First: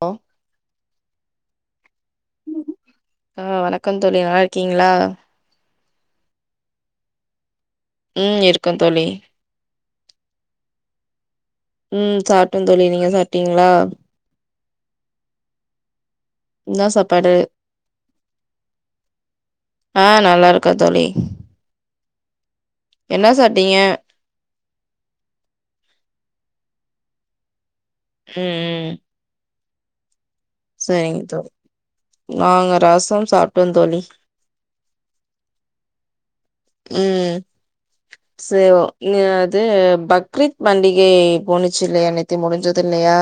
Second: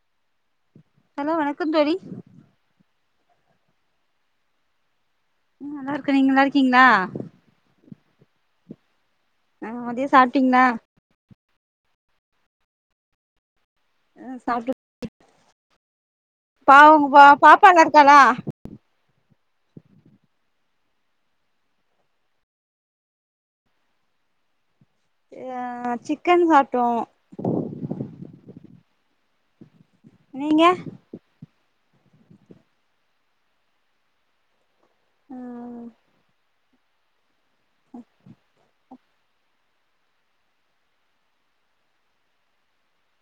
Low hello வணக்கோ தோழி ஆ வணக்கோ தோழி நல்லாருக்கீங்ளா ம் நல்லாருக்கே நீங்க நல்லாருக்கீங்ளா ம் இருக்கோ தோழி ஆ மதியோ சாப்ட்டீங்ளா ம் சாப்ட்டே தோழி நீங்க சாப்ட்டீங்ளா ஆ சாப்ட்டு பா என்ன உங்க சாப்பாடு பாப் பாப்பா நல்லாருக்காளா ஆ நல்லாருக்கா தோழி என்ன சாட்டீங்க ஆ சிக்கன் சாப்டோ ம் ம் நீங்க சரிங் தோழி நாங்க ரசம் சாப்ட்டோ தோழி ஆ ம் சேவோ நின்னு அது பக்ரீத் பண்டிகை போனுச்சு இல்லயா நேத்து முடிஞ்சது இல்லயா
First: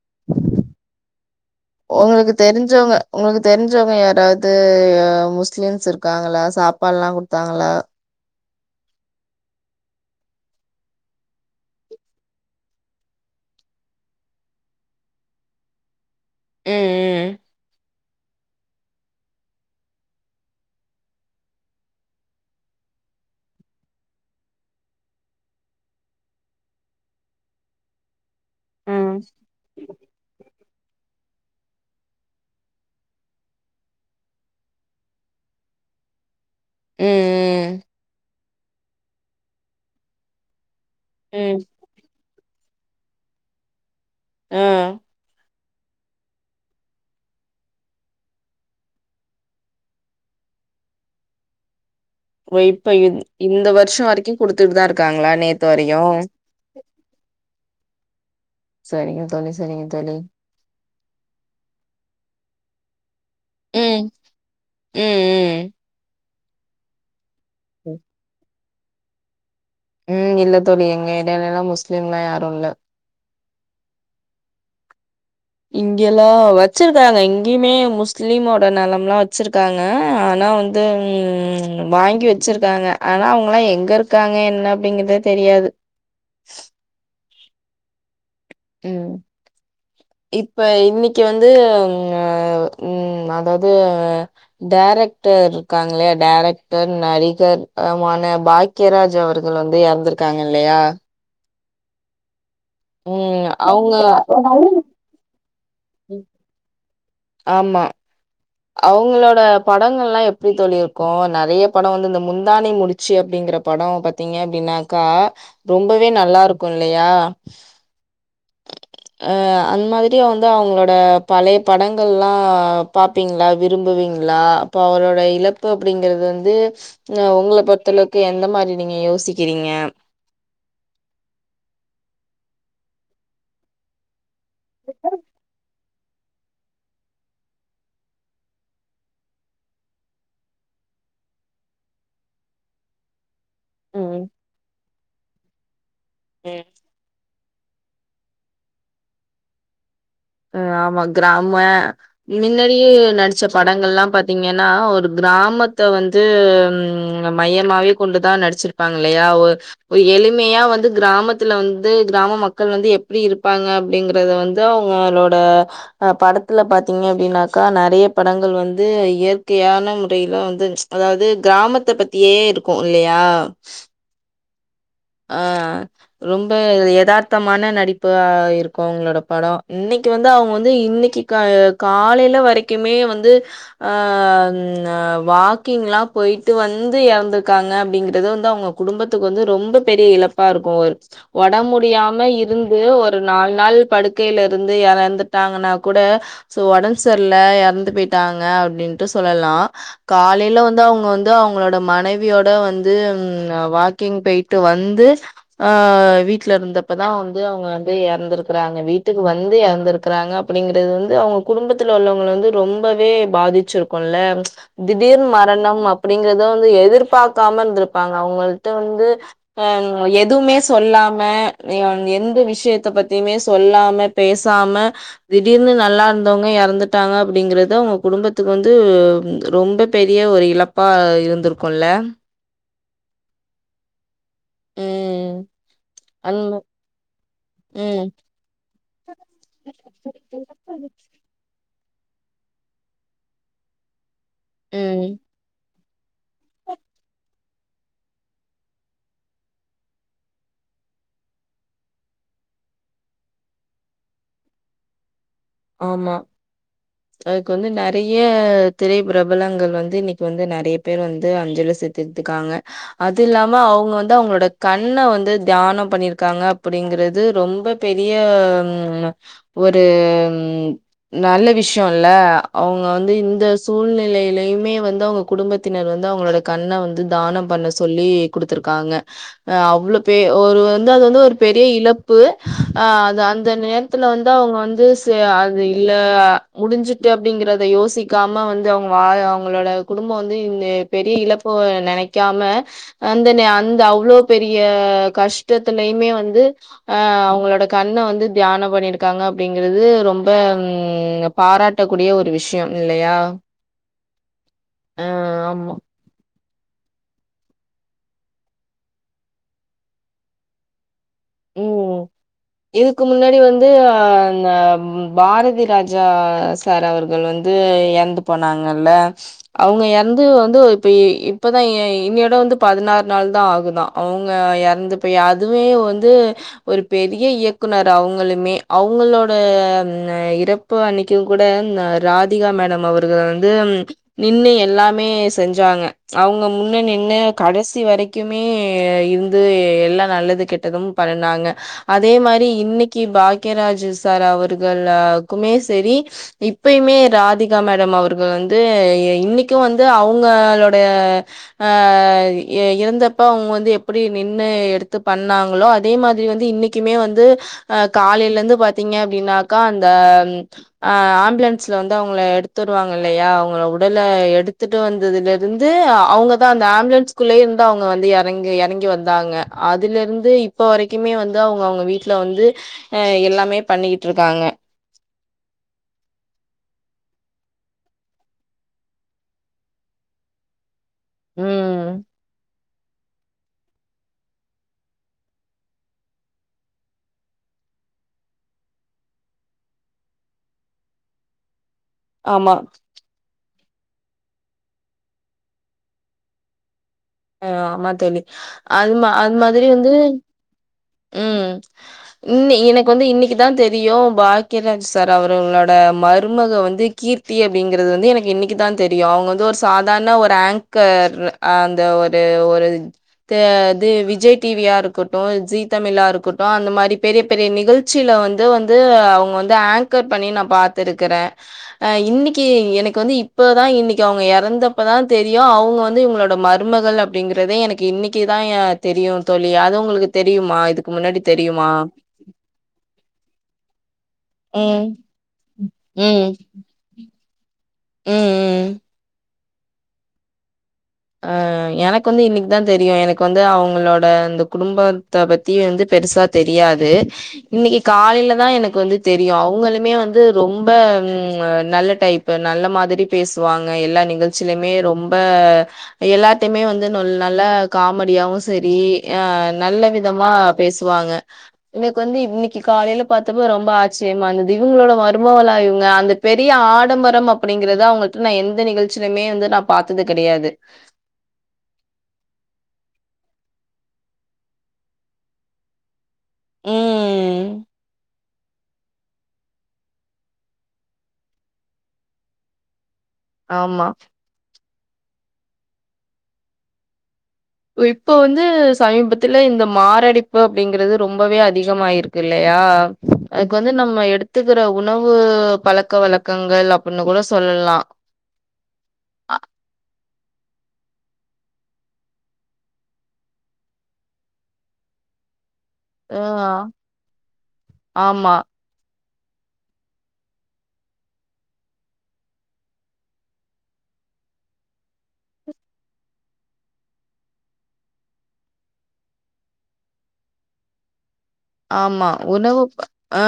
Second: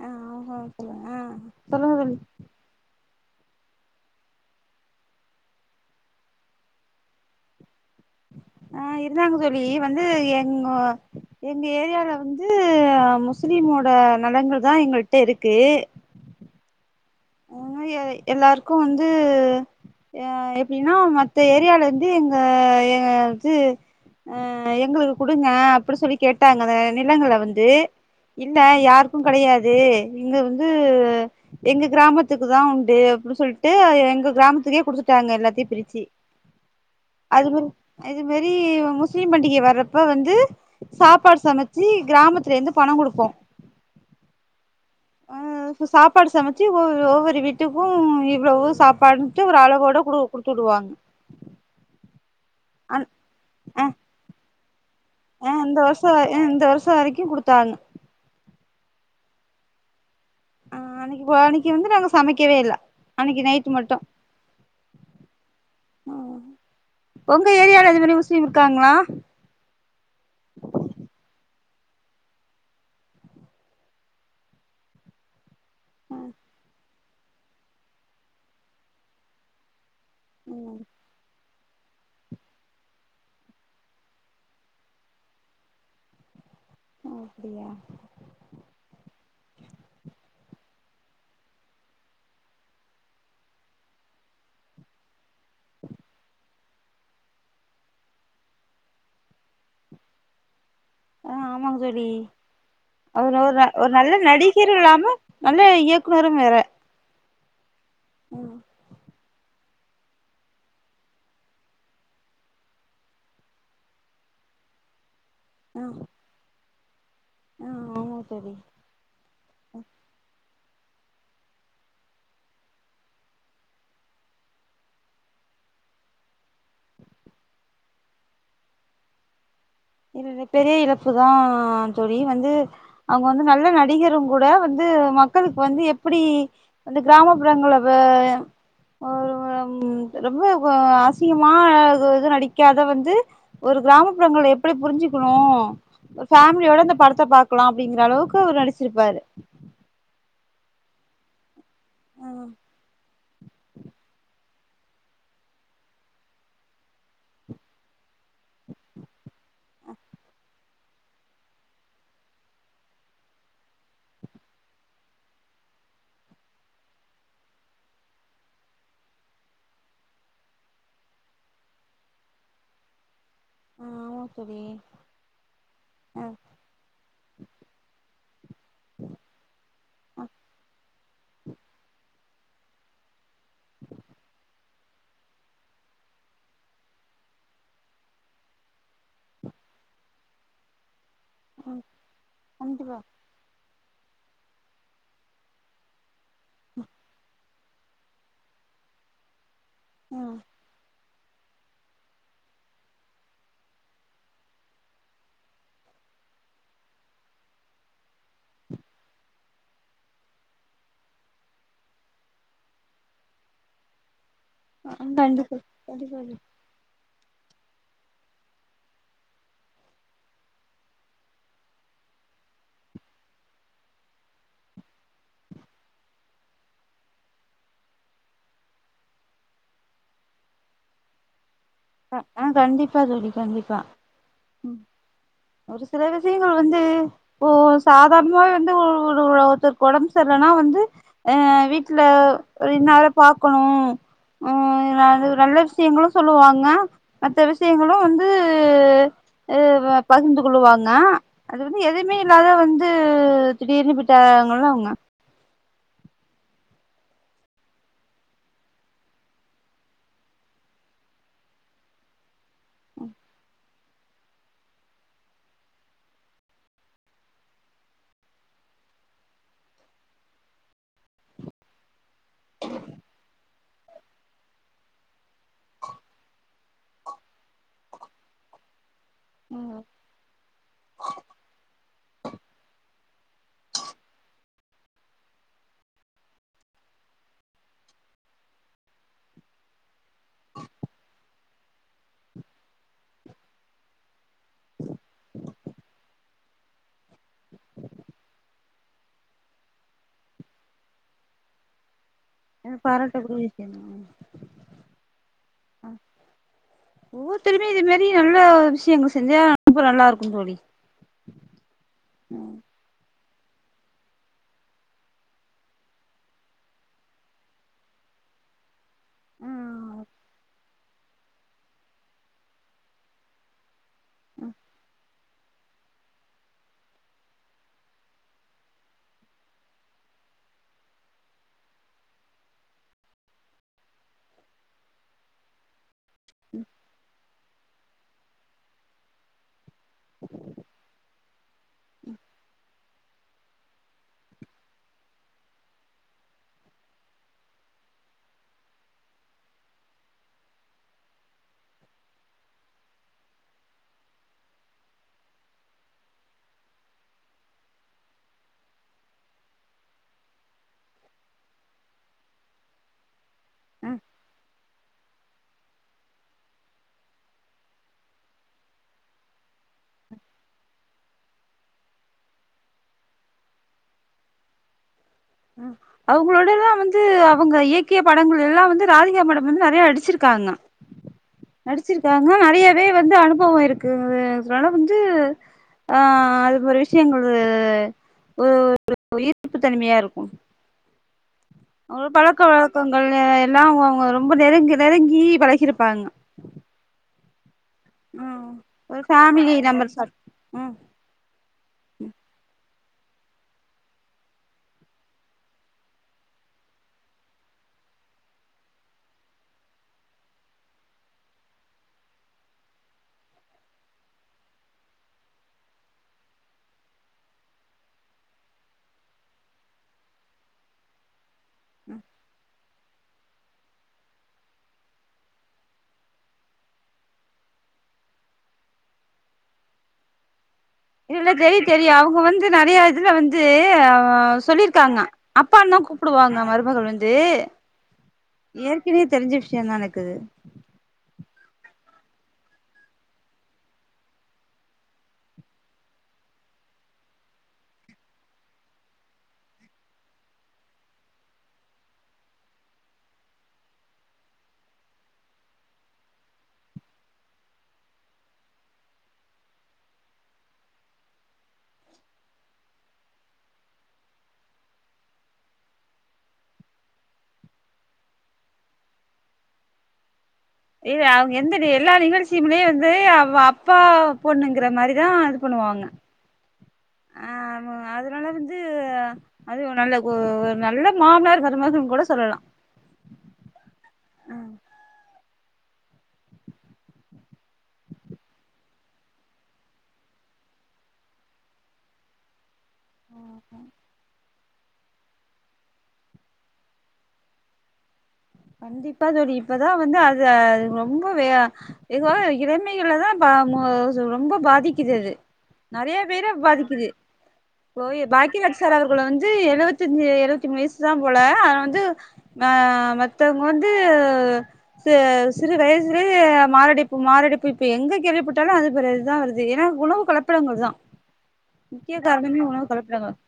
ஆ சொல்லுங்க ஆ சொல்லுங்க தோழி ஒங்களுக்கு தெரிஞ்சவ்ங்க ஒங்களுக்கு தெரிஞ்சவ்ங்க யாராவ்து முஸ்லீம்ஸ் இருக்காங்களா சாப்பாட்லா குடுத்தாங்களா ஆ இருந்தாங்க தோழி வந்து எங்கோ எங்க ஏரியால வந்து முஸுலிமோட நலங்கள் தா எங்கள்ட்ட இருக்கு ம் ம் வாங்கி அதை எல்லாருக்கு வந்து யா எப்டின்னா மத்த ஏரியால இருந்து எங்க எங்கயாச்சு அ எங்குளுகு குடுங்க அப்டி சொல்லி கேட்டாங்க அத நிலங்கள வந்து இல்ல ம் யாருக்கு கெடயாது இங்க இருந்து எங்க கிராமத்துக்கு தா உண்டு அப்டின் சொல்ட்டு எங்க கிராமத்துகே குடுத்துட்டாங்க எல்லாத்தி பிரிச்சு ம் அது மாரி ம் அது மாரி முஸ்லீம் பண்டிகை வர்றப்ப வந்து சாப்பாடு ம் சமச்சு கிராமத்ல இருந்து பண குடுப்போ ஆ அ சாப்பாடு சமச்சு ஒ ஒவ்வொரு வீட்டுக்கூ இவ்ளவு சாப்பாடுன்ட்டு ஒரு அளவோட குடு குடு துடுவா ஒ இப்பயு இந்த வர்ஷோ வரைக்கு குடுத்துட்டு தா இருக்காங்ளா நேத்து வரையு இப்ப வரைக்கு குடுத்தாங்க சரிங்க தோழி சரிங்க தோழி ஆ அன்னைக்கு போ அன்னைக்கு வந்து நாங்க சமைக்கவே இல்ல அன்னைக்கு நைட்டு மட்டு ம் ம் ஒங்க ஏரியால ம் இது மாரி முஸ்லீம் இருக்காங்ளா ம் இல்ல தோழி எங்க ஏர்யாலலா முஸ்லீம்லா யாரு இல்ல இங்கெல்லா வச்சிருக்காங்க இங்கியுமே முஸ்லீமோட நலம்லா வச்சிருக்கா ங்க ஆனா வந்து ம் வாங்கி வச்சிருக்காங்க ஆனா அவுங்குலா எங்க இருக்காங்க என்ன அப்டிங்கிற்தே தெரியாது ஓ அப்டியா ம் இப்ப இன்னிக்கு வந்து ம் அ ம் அதாவ்து இந்த டேரக்டர் இருக்காங்லையா டேரக்டர் நடிகர் அ மான பாக்யராஜ் அவர்கள் வந்து எற்ந்திருக்காங்க இல்லயா அ ஆமாங் தோழி அவர் ம். ஒரு ந ஒரு அவங்க நல்ல நடிகர் இல்லாம நல்ல ம். இயக்குனரு வேற ஆமா ம் அவுங்குளோ ட படங்கள்லா எப்டி தோழி இருக்கூ நெறைய படொ வந்து இந்த முந்தானை முடிச்சு அப்டிங்கிற படோ பாத்தீங்க அப்டினாக்கா ஆ ரொம்பவே நல்லா இருக்கு இல்லயா ஆ ஆமா தோழி அ அந் மாதிரி வந் து அவுங்ளோட பழைய படங்கள்லா பாத் தீங்ளா விரும்புவீங்ளா அப்போ அவுரோட இழப்பு அப்டிங்கறது வந்து ந உங்ள பொறுத்தளவ்க் எந்த மாரி நீங்க யோசிக் என்னுடைய பெரிய இழப்புதா தோழி வந்து அவ்ங்க வந்து நல்ல நடிகரும் கூட வந்து மக்களுக்கு வந்து எப்பிடி வந்து கிராமப்புறங்கள வ ஒரு புறம் ரொம்ப ஒ அசிங்கமா இது நடிக்காத வந்து ஒரு ம். கிராமப்புறங்கல எப்டி புரிஞ்சிக்குணு ஒர் ம். ஃபேமிலியோட அந்த படத்த பாக் க்லா அப்டிங்கிற அளவுக்கு அவர் நடிச்சிருப்பாரு ஆ ஆமா கிராம ஆ மின்னாடியே நடிச்ச படங்கள்ல்லா பாத்தீங்க ன்னா ஒரு கிராமத்த வந்து ம் மையமாவே கொண்டு தா நடிச்சிருப்பாங்கில்லையா ஒரு எளிமையா வந்து கிராமத்துல வந்து கிராம மக்கள் வந்து எப்டி இருப்பாங்க அப்டிங்கறத வந்து அ வங்களோட அ படத்துல பாத்தீங்க அப்டின்னாக்கா நெறைய படங்கள் வந்து இயற்கையா ன முறையில வந்து அதாவ்து கிராமத்த பத்தியே இருக்கு இல்லையா [unintelligible] ஆ ஆ ரொம்ப எதார்த்தமான நடிப்பா இருக்கு அவ்ங்ளோட படோ இன்னிக் கு வந்து அவ்ங்க வந்து இன்னிக்கு காலல காலையில வரைக்கிமே வந்து ஆ ம் வாக்கிங்ல்லா போயிட்டு வந்து எறந்திருக்காங்க அப்டிங்கறது வந்து அவ்ங்க குடும்பத்துக்கு வந்து ரொம்ப பெரிய இழப்பா இருக்கு ஒர் ஒடம் ஆ முடியாம இருந்து கண்டிப்பா ஒரு நால் நாள் படுக்கையிலருந்து எறந்துட்டாங்கன்னா கூட சோ ஓடம் செர்ல்ல எற ந்து போயிட்டாங்க அப்டின்ட்டு சொல்லலா ம் காலைல வந்து அவுங்க வந் து அவுங்ளோட மனைவியோட வந்து ம் வாக்கிங் போய் ட்டு வந்து அ வீட்டுல இருந்தப்ப தா வந்து அவுங்க வந்து எறந்திருக்கறாங்க வீட்டுக்கு வந் து எறந்திருக்கிறாங்க அப்டிங்கறது வந்து அவுங்க குடும்பத்துல உள்ளவங்கள வந்து ரொம்பவே பாதிச்சிருக்குல்ல திடீர் கண்டிப்பா மரணம் கண்டிப்பா தோழி அப்டிங்கறத வந்து எதிர்பாக்காம இருந்திருப்பாங்க அவுங்கள்ட்ட வந்து ஆ எதுவுமே சொல்லாம எ எந்த விஷ்யத்த பத்திமே சொல்லாம பே சாம திடீர்னு நல்லாருந்தவங்க எறந்துட்டாங்க அப்டிங்கறத அவ்ங்க குடும்பத்துக்கு வந்து ரொம்ப பெரிய ஒரு இழப்பா இருந்திரு அ ஆ கண்டிப்பா தோழி கண்டிப்பா ம் ஒரு சில அந் விசயங்கள் வந்து ஒரு ம் சாதார்ணமாவே வந்து ஒரு ஒரு ஒரு ஒருத்தர்க் கொடம் செர்ல னா வந்து ஆ வீட் சிலர் ரின்னால பாக்குணு ம் அது ஒரு நல்ல விஷ்யங்களு சொல்லுவாங் க மத்த விசயங்களு வந்து அ பகிர்ந்து கொள்ளுவாங்க அ து வந்து எதுமே இல்லாத வந்து திடீர்னு போயிட்டாங்கல்ல அவுங்க ஆமா அதுக்கு வந்து நெறய திரை பிரபலங்கள் வந்து இன்னிக்கு வந்து நெறய பேர் வந்து அஞ்சலி செத்திருக்காங்க அதில்லாம அவ் க வந்து அவ்ங்ளோட கண்ண வந்து தியானம் பண்ணிருக்காங்க அப்டிங்கறது ரொம்ப பெரிய ம் ஒரு நல்ல விஷ்யோல்ல அவ்ங்க வந்து இந்த சூழ்நிலையிலய்மே வந்து அவுங்க குடும்பத்தினர் வந்து அவ்ங்களோட கண்ண வந்து தானம் பண்ண சொல்லி குடுத்துருக்காங்க அ அவ்ளோ பே அவுரு வந்து அது வந்து ஒரு பெரிய இழப்பு ஆ அந்த நேரத்துல வந்து அவ்ங்க வந்து செ அது இல்ல முடிஞ்சிட்டு அப்டிங்கறத யோசிக்காம வந்து அவுங்க வாய அவங்களோட குடும் போ வந்து இந்த பெரிய இழப்பு நெனைக்காம அந்த அந்த அவ்ளோ பெரிய கஷ்டத்திலய்மே வந்து அ அவங்களோட கண்ண வந்து தியான பண்ணிருக்காங்க அப்டிங்க றது ரொம்ப ம் பாராட்டக்கூடிய ஒ ரு விஷ்யம் அது இல்லையா பாராட்டக்கூடிய விஷயந்தா அ ஆமா ஒவ்வொருத்தருமே இது மேரி நல்லா விஷ்யங்கள் செஞ்சா [unintelligible] நல்லா இருக்குந்தோழி [inaudible] ம் இதுக்கு முன்னாடி வந்து அ ந பாரதிராஜா சார் அவர்கள் வந்து எறந்து போனாங்கல்ல அவுங்க ம் எறந்து வந்து இப்யி இப்பதா இ இன்னியோட வந்து பதினாறு நாள் தா ஆகுதா அவுங்க ம் எறந்துபோய் அதுவே வ ந்து ஒரு பெரிய இயக்குனர் அவுங்களுமே அவ்ங்களோட அ ம் இறப்பு அன்னிக் கிங்கூட ராதிகா மேடம் அவர்கள் வந்து நின்னு எல்லாமே செஞ்சாங்க அவ்ங்க முன்ன நின்னு கடைசி வரைக்குமே இருந்து எல்லா நல்லது கெட்டதும் நின்னாங்க அதே மாரி இன்னிக்கி பாக்யராஜ் சார் அவர்களாக்குமே செரி இப்பய்மே ராதிகா மேடம் அவர்கள் வந்து இன்னிக்கு வந்து அவுங்களோட அ இ இறந்தப்ப அவ்ங்க வந்து எப்டி நின்னு எடுத்து பண்ணாங்களோ அ அதே மாதிரி வந்து இன்னைக்குமே வந்து அ காலையில இருந்து பாத்தீங்க அப்படின்னாக்கா அந்த ம் அ ஆம்புலன்ஸில வந்து அவங்கள எடுத்து வருவாங்க இல்லையா அவங்கள ம் உடல எடுத்துட் டு வந்ததுல இருந்து அவங்கதா அந்த ஆம்புலன்குள்ளே இருந்து அவங்க வந்து இறங்கி இறங்கி வந்தாங்க அதுலருந்து இப் இப்போ வரைக்குமே வந்து அவங்க அவங்க வீட்ல வந்து அ எல்லாமே பண்ணிக்கிட்டு இருக்காங்க ம் அவங்களோடலா வந்து அவங்க இயக்கிய படங்கள் எல்லா வந்து ராதிகா மேடம் வந்து நெறைய நடிச்சிருக்காங்க ம் நடிச்சிருக்காங்க நெறையாவே வந்து அனுபவ இருக்கு அதுனால வந்து ஆ அது போற விஷயங்களு ஒரு ஈர்ப்பு தனிமையா இருக்கு ம் ஒரு பழக்க ஆமா வழக்கங்கள் அ எல்லா அவங்க அவங்க ரொம்ப நெருங்கி நெருங்கி பழகிருப்பாங்க ஆமா தோழி ம் அது ஒரு அது ஃபேமிலி மாதிரி வந்து மெம்பர்ஸ் ம் ம் இன்னி எனக் வந்து இன்னைக்குதா தெரியு பாக்யராஜ் சார் அவர்களோட மருமக வந்து கீர்த்தி அப்டிங்கிறது வந்து எனக்கு இன்னைக்கு தா தெரியு அவங்க வந்து ஒரு சாதாரண ஒரு ஆங்கர் அந்த ஒரு இது ஒரு இது து விஜய் டிவியா இருக்கட்டு ஜி தமிழா இருக்கட்டு அந்த மாரி பே பெரிய பெரிய நிகழ்ச்சியில வந்து வந்து அவுங்க வந்து ஆங்கர் பண்ணி நான் பார்த்திருக்கிற அ இ இன்னைக்கி எனக்கு வந்து இப்பதா இன்னைக்கி அவுங்க இறந்தப்பதா தெரியு அவுங்க வந்து இவங்களோட மருமகள் அப் ப்படிங்கிறதே எனக்கு இன்னைக்கி தா என் தெரியு தோழி அது உங்களுக்கு தெரியுமா இதுக்கு முன்னாடி இல்ல தெரி தெரியுமா தெரியு அவுங்க வந்து நெறையா இதுல வந்து அ ம் சொல்லிருக்காங்க அப்பாந்தா ம், கூப்டுவாங்க மருமகள் வந்து ம், ம். ஏற்கனையே தெரிஞ்ச விஷயந்தா எனக்கு இது ஆ எனக்கு வந்து இன்னைக்கு தான் தெரியு எனக்கு வந்து அவங்களோட அந்த குடும்பத்த பத்தி வந்து பெருசு சா தெரியாது இன்னைக்கு காலையில தா எனக்கு வந்து தெரியும் அவுங்களுமே வந்து ரொம்ப ம் நல்ல டைப்பு நல்ல மாதிரி பேசுவாங்க எல்லா நிகழ்ச்சிலயுமே ரொம்ப எல்லார்ட்டயுமே வந்து நொல் நல்ல காமெடியாவு சரி அ நல்ல விதமா பேசுவாங்க வாங்க எங்களுக்கு வந்து இன்னைக்கி காலையில பாத்தப்ப ரொம்ப ஆச்சரியமா இருந்தது இவுங்களோட மருமகளா இவுங்க அந்த பெரிய ஆடம்பரம் அப்படிங்கிறது அவுங்கள்ட்ட நான் எந்த நிகழ்ச்சியிலுமே வந்து நான் பாத்தது கெடையாது இல்ல அவுங்க எந்த எல்லா நிகழ்ச்சியுலேயே வந்து அவ அப்பா பொண்ணுங்கிற மாரிதா இது பண்ணுவா வாங்க அ ம் ஆமாங் அதனால வந் அது அது ஒரு நல்ல கொ ஒரு நல்ல மாமனார் மருமகன்னு கூட சொல்லலா ஆமா ஆ இப்ப வந்து சமீபத்துல இந்த மாரடைப்பு அப்படிங்கிறது ரொம்பவே அதிகமாயிருக்கு இல்ல யா அதுக்கு வந்து நம்ம எடுத் த்துக்கற உணவு பழக்க வழக்கங்கள் அப்டின்னு கூட சொல்லலா கண்டிப்பாதோழி இப்பதா வந்து அது ரொம்பவே இதுவா இளமைல தான் பா மோஸ் ரொம்ப பாதிக்குது இது நெறையா ஆ பேர பாதிக்குது போயி ஆமா பாக்கியராஜ் சார இப்புல வந்து எழுவத்தஞ்சி எழுவத்தி மூனு வயசு தா போல அத வந்து அ மத் த்தவுங்க வந்து ச சிறு வயசுலேயே மாரடைப்பு மாரடைப்பு இப்ப எங்க கேள்வி எப்படி போட்டாலு அது பெற இதா வருது ஏன்னா உணவு கலப்பிடங்கள் தா முக்கிய ஆமா காரணமே உணவு கலப்படங்கள் அ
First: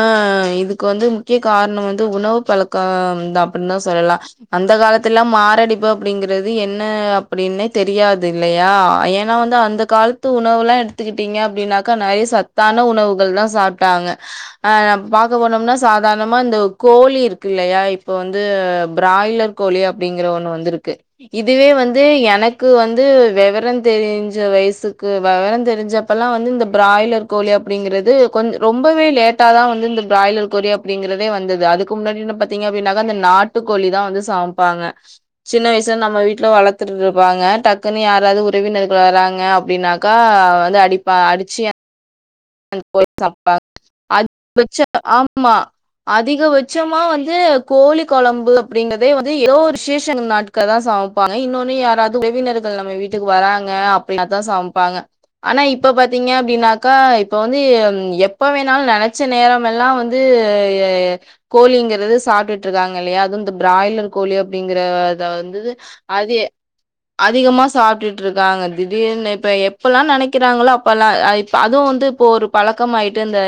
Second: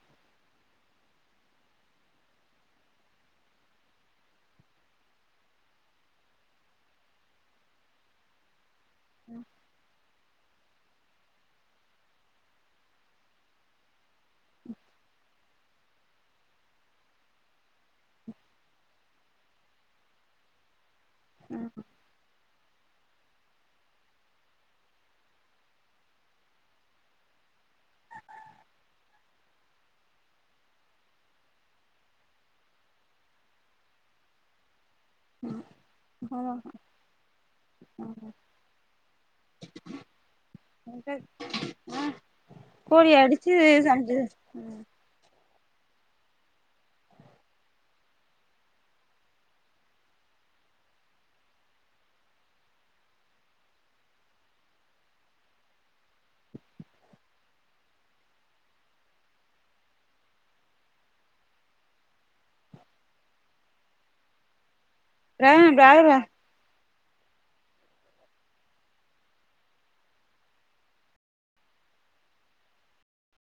இதுக்கு வந்து முக்கிய காரணம் வந் து உணவு பழக்கம் தான் அப்டின்னு தா சொல்லலாம் அந்த காலத்துலா மாரடைப்பு அப்டிங்கிறது என்ன னு அப்படின்னே தெரியாது இல்லையா ஏன்னா வந்து அந்த காலத்து உணவுலா எடுத்துக்கிட்டீங்க அப்டின்னாக்கா நெறையா சத்தான உண ணவுகள் தா சாப்டாங்க் அ பார்க்க போனோம்னா சாதாரணமா இந்த கோழி இருக்கு இல்லையா இப்ப வந்து பிராய்லர் கோழி அப்படிங்கிற ஒண்ணு வந்து இருக்கு இதுவே வந்து எனக் க்கு வந்து வெவரம் தெரிஞ்ச வயசுக்கு விவரம் தெரிஞ்சப்பல்லா வந்து இந்த பிராய்லர் கோழிய அப்படிங்கிறது கொஞ் ரொம்பவே லேட்டா தான் வந்து இந்த பிராய்லர் கோழி அப்படிங்கிறதே வந்தது அதுக்கு முன்னாடி எல்லா பாத்தீங்க அப்படின்னாக்க அந்த நாட்டுக்கோழி தா வந்து சமைப்பாங்க சின்ன வய்ஸ்ல நம்ம வீட்ல ஆமா வளர்த்துட்ருப்பாங்க டக்குன்னு யாராவது உறவினர் வராங்க அப்டினாக்கா அவ வந்து அடிப்பா அடிச்சசிய அது போய் கோழிய அடிச்சு சாப்டுவாங்க சமைச்சு அது வச்சு ஆம்மா அதிகபட்சமா வந்து கோழி கொழம்பு அப்டிங்கதே வந்து ஏதோ ஒரு விஷேச நாட்கள்லதா சா சமப்பாங்க இன்னோனு யாராது உறவினர்கள் நம்ம வீட்டுக்கு வராங்க அப்டினாதா சமப்பாங்க ஆனா இப்ப பாத்தீங்க அப்டினாக்கா இப் இப்ப வந்து எப்ப வேணாலு நெனச்ச நேரமெல்லா வந்து கோழிங்கிறது சாப் சாப்ட்டுட்ருக்காங்க இல்லையா அதுவு இந்த பிராய்லர் கோழி அப்டிங்கிற இத வந்து பிராய்லர் பிராய்லர் அதி அதிகமா சாப்டுட்ருக்காங்க திடீர்னு இப்ப எப்பலா நெனைக்கிறாங்ளோ அப்பலா அ இப் அதுவு வந்து இப்போ ஒரு பழக்கமாயிட்டு இந்த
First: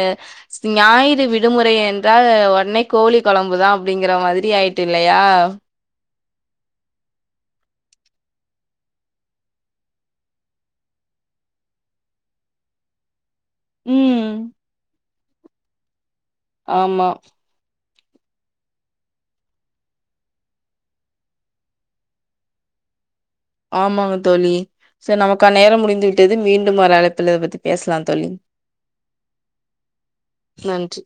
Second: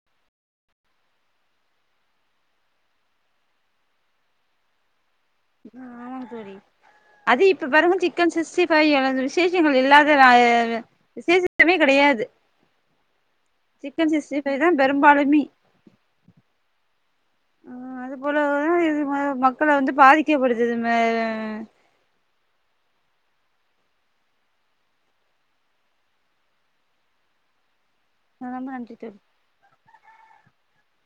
ஞாயிறு விடுமுறை என்றால் ஒட்னே கோழி கொழம்புதா அப்டிங்கிற மாதிரி ஆயிட்டு இல்லையா அ ஆமாங் தோழி அது இப்ப பாருங்க சிக்கன் சிக்ஸ்டி ஃபைவ் அல விசேஷங்கள் இல்லாத நாளே விசேஷமே கெடையா யாது சிக்கன் ம் சிக்ஸ்டி ஃபைவ்தா பெரும்பாலுமே ஆமா ஆ அது போலதா இது ம மக்கள வந்து பாதிக்கப்படுத்துது மே ஆமாங்கத் தோழி சே நமக்கான நேரம் முடிந்து விட்டது மீண்டும் ஒரு அழைப்புல இதபத்தி பேஸ்லா அ ரொம்ப நன்றி தோழி நன்றி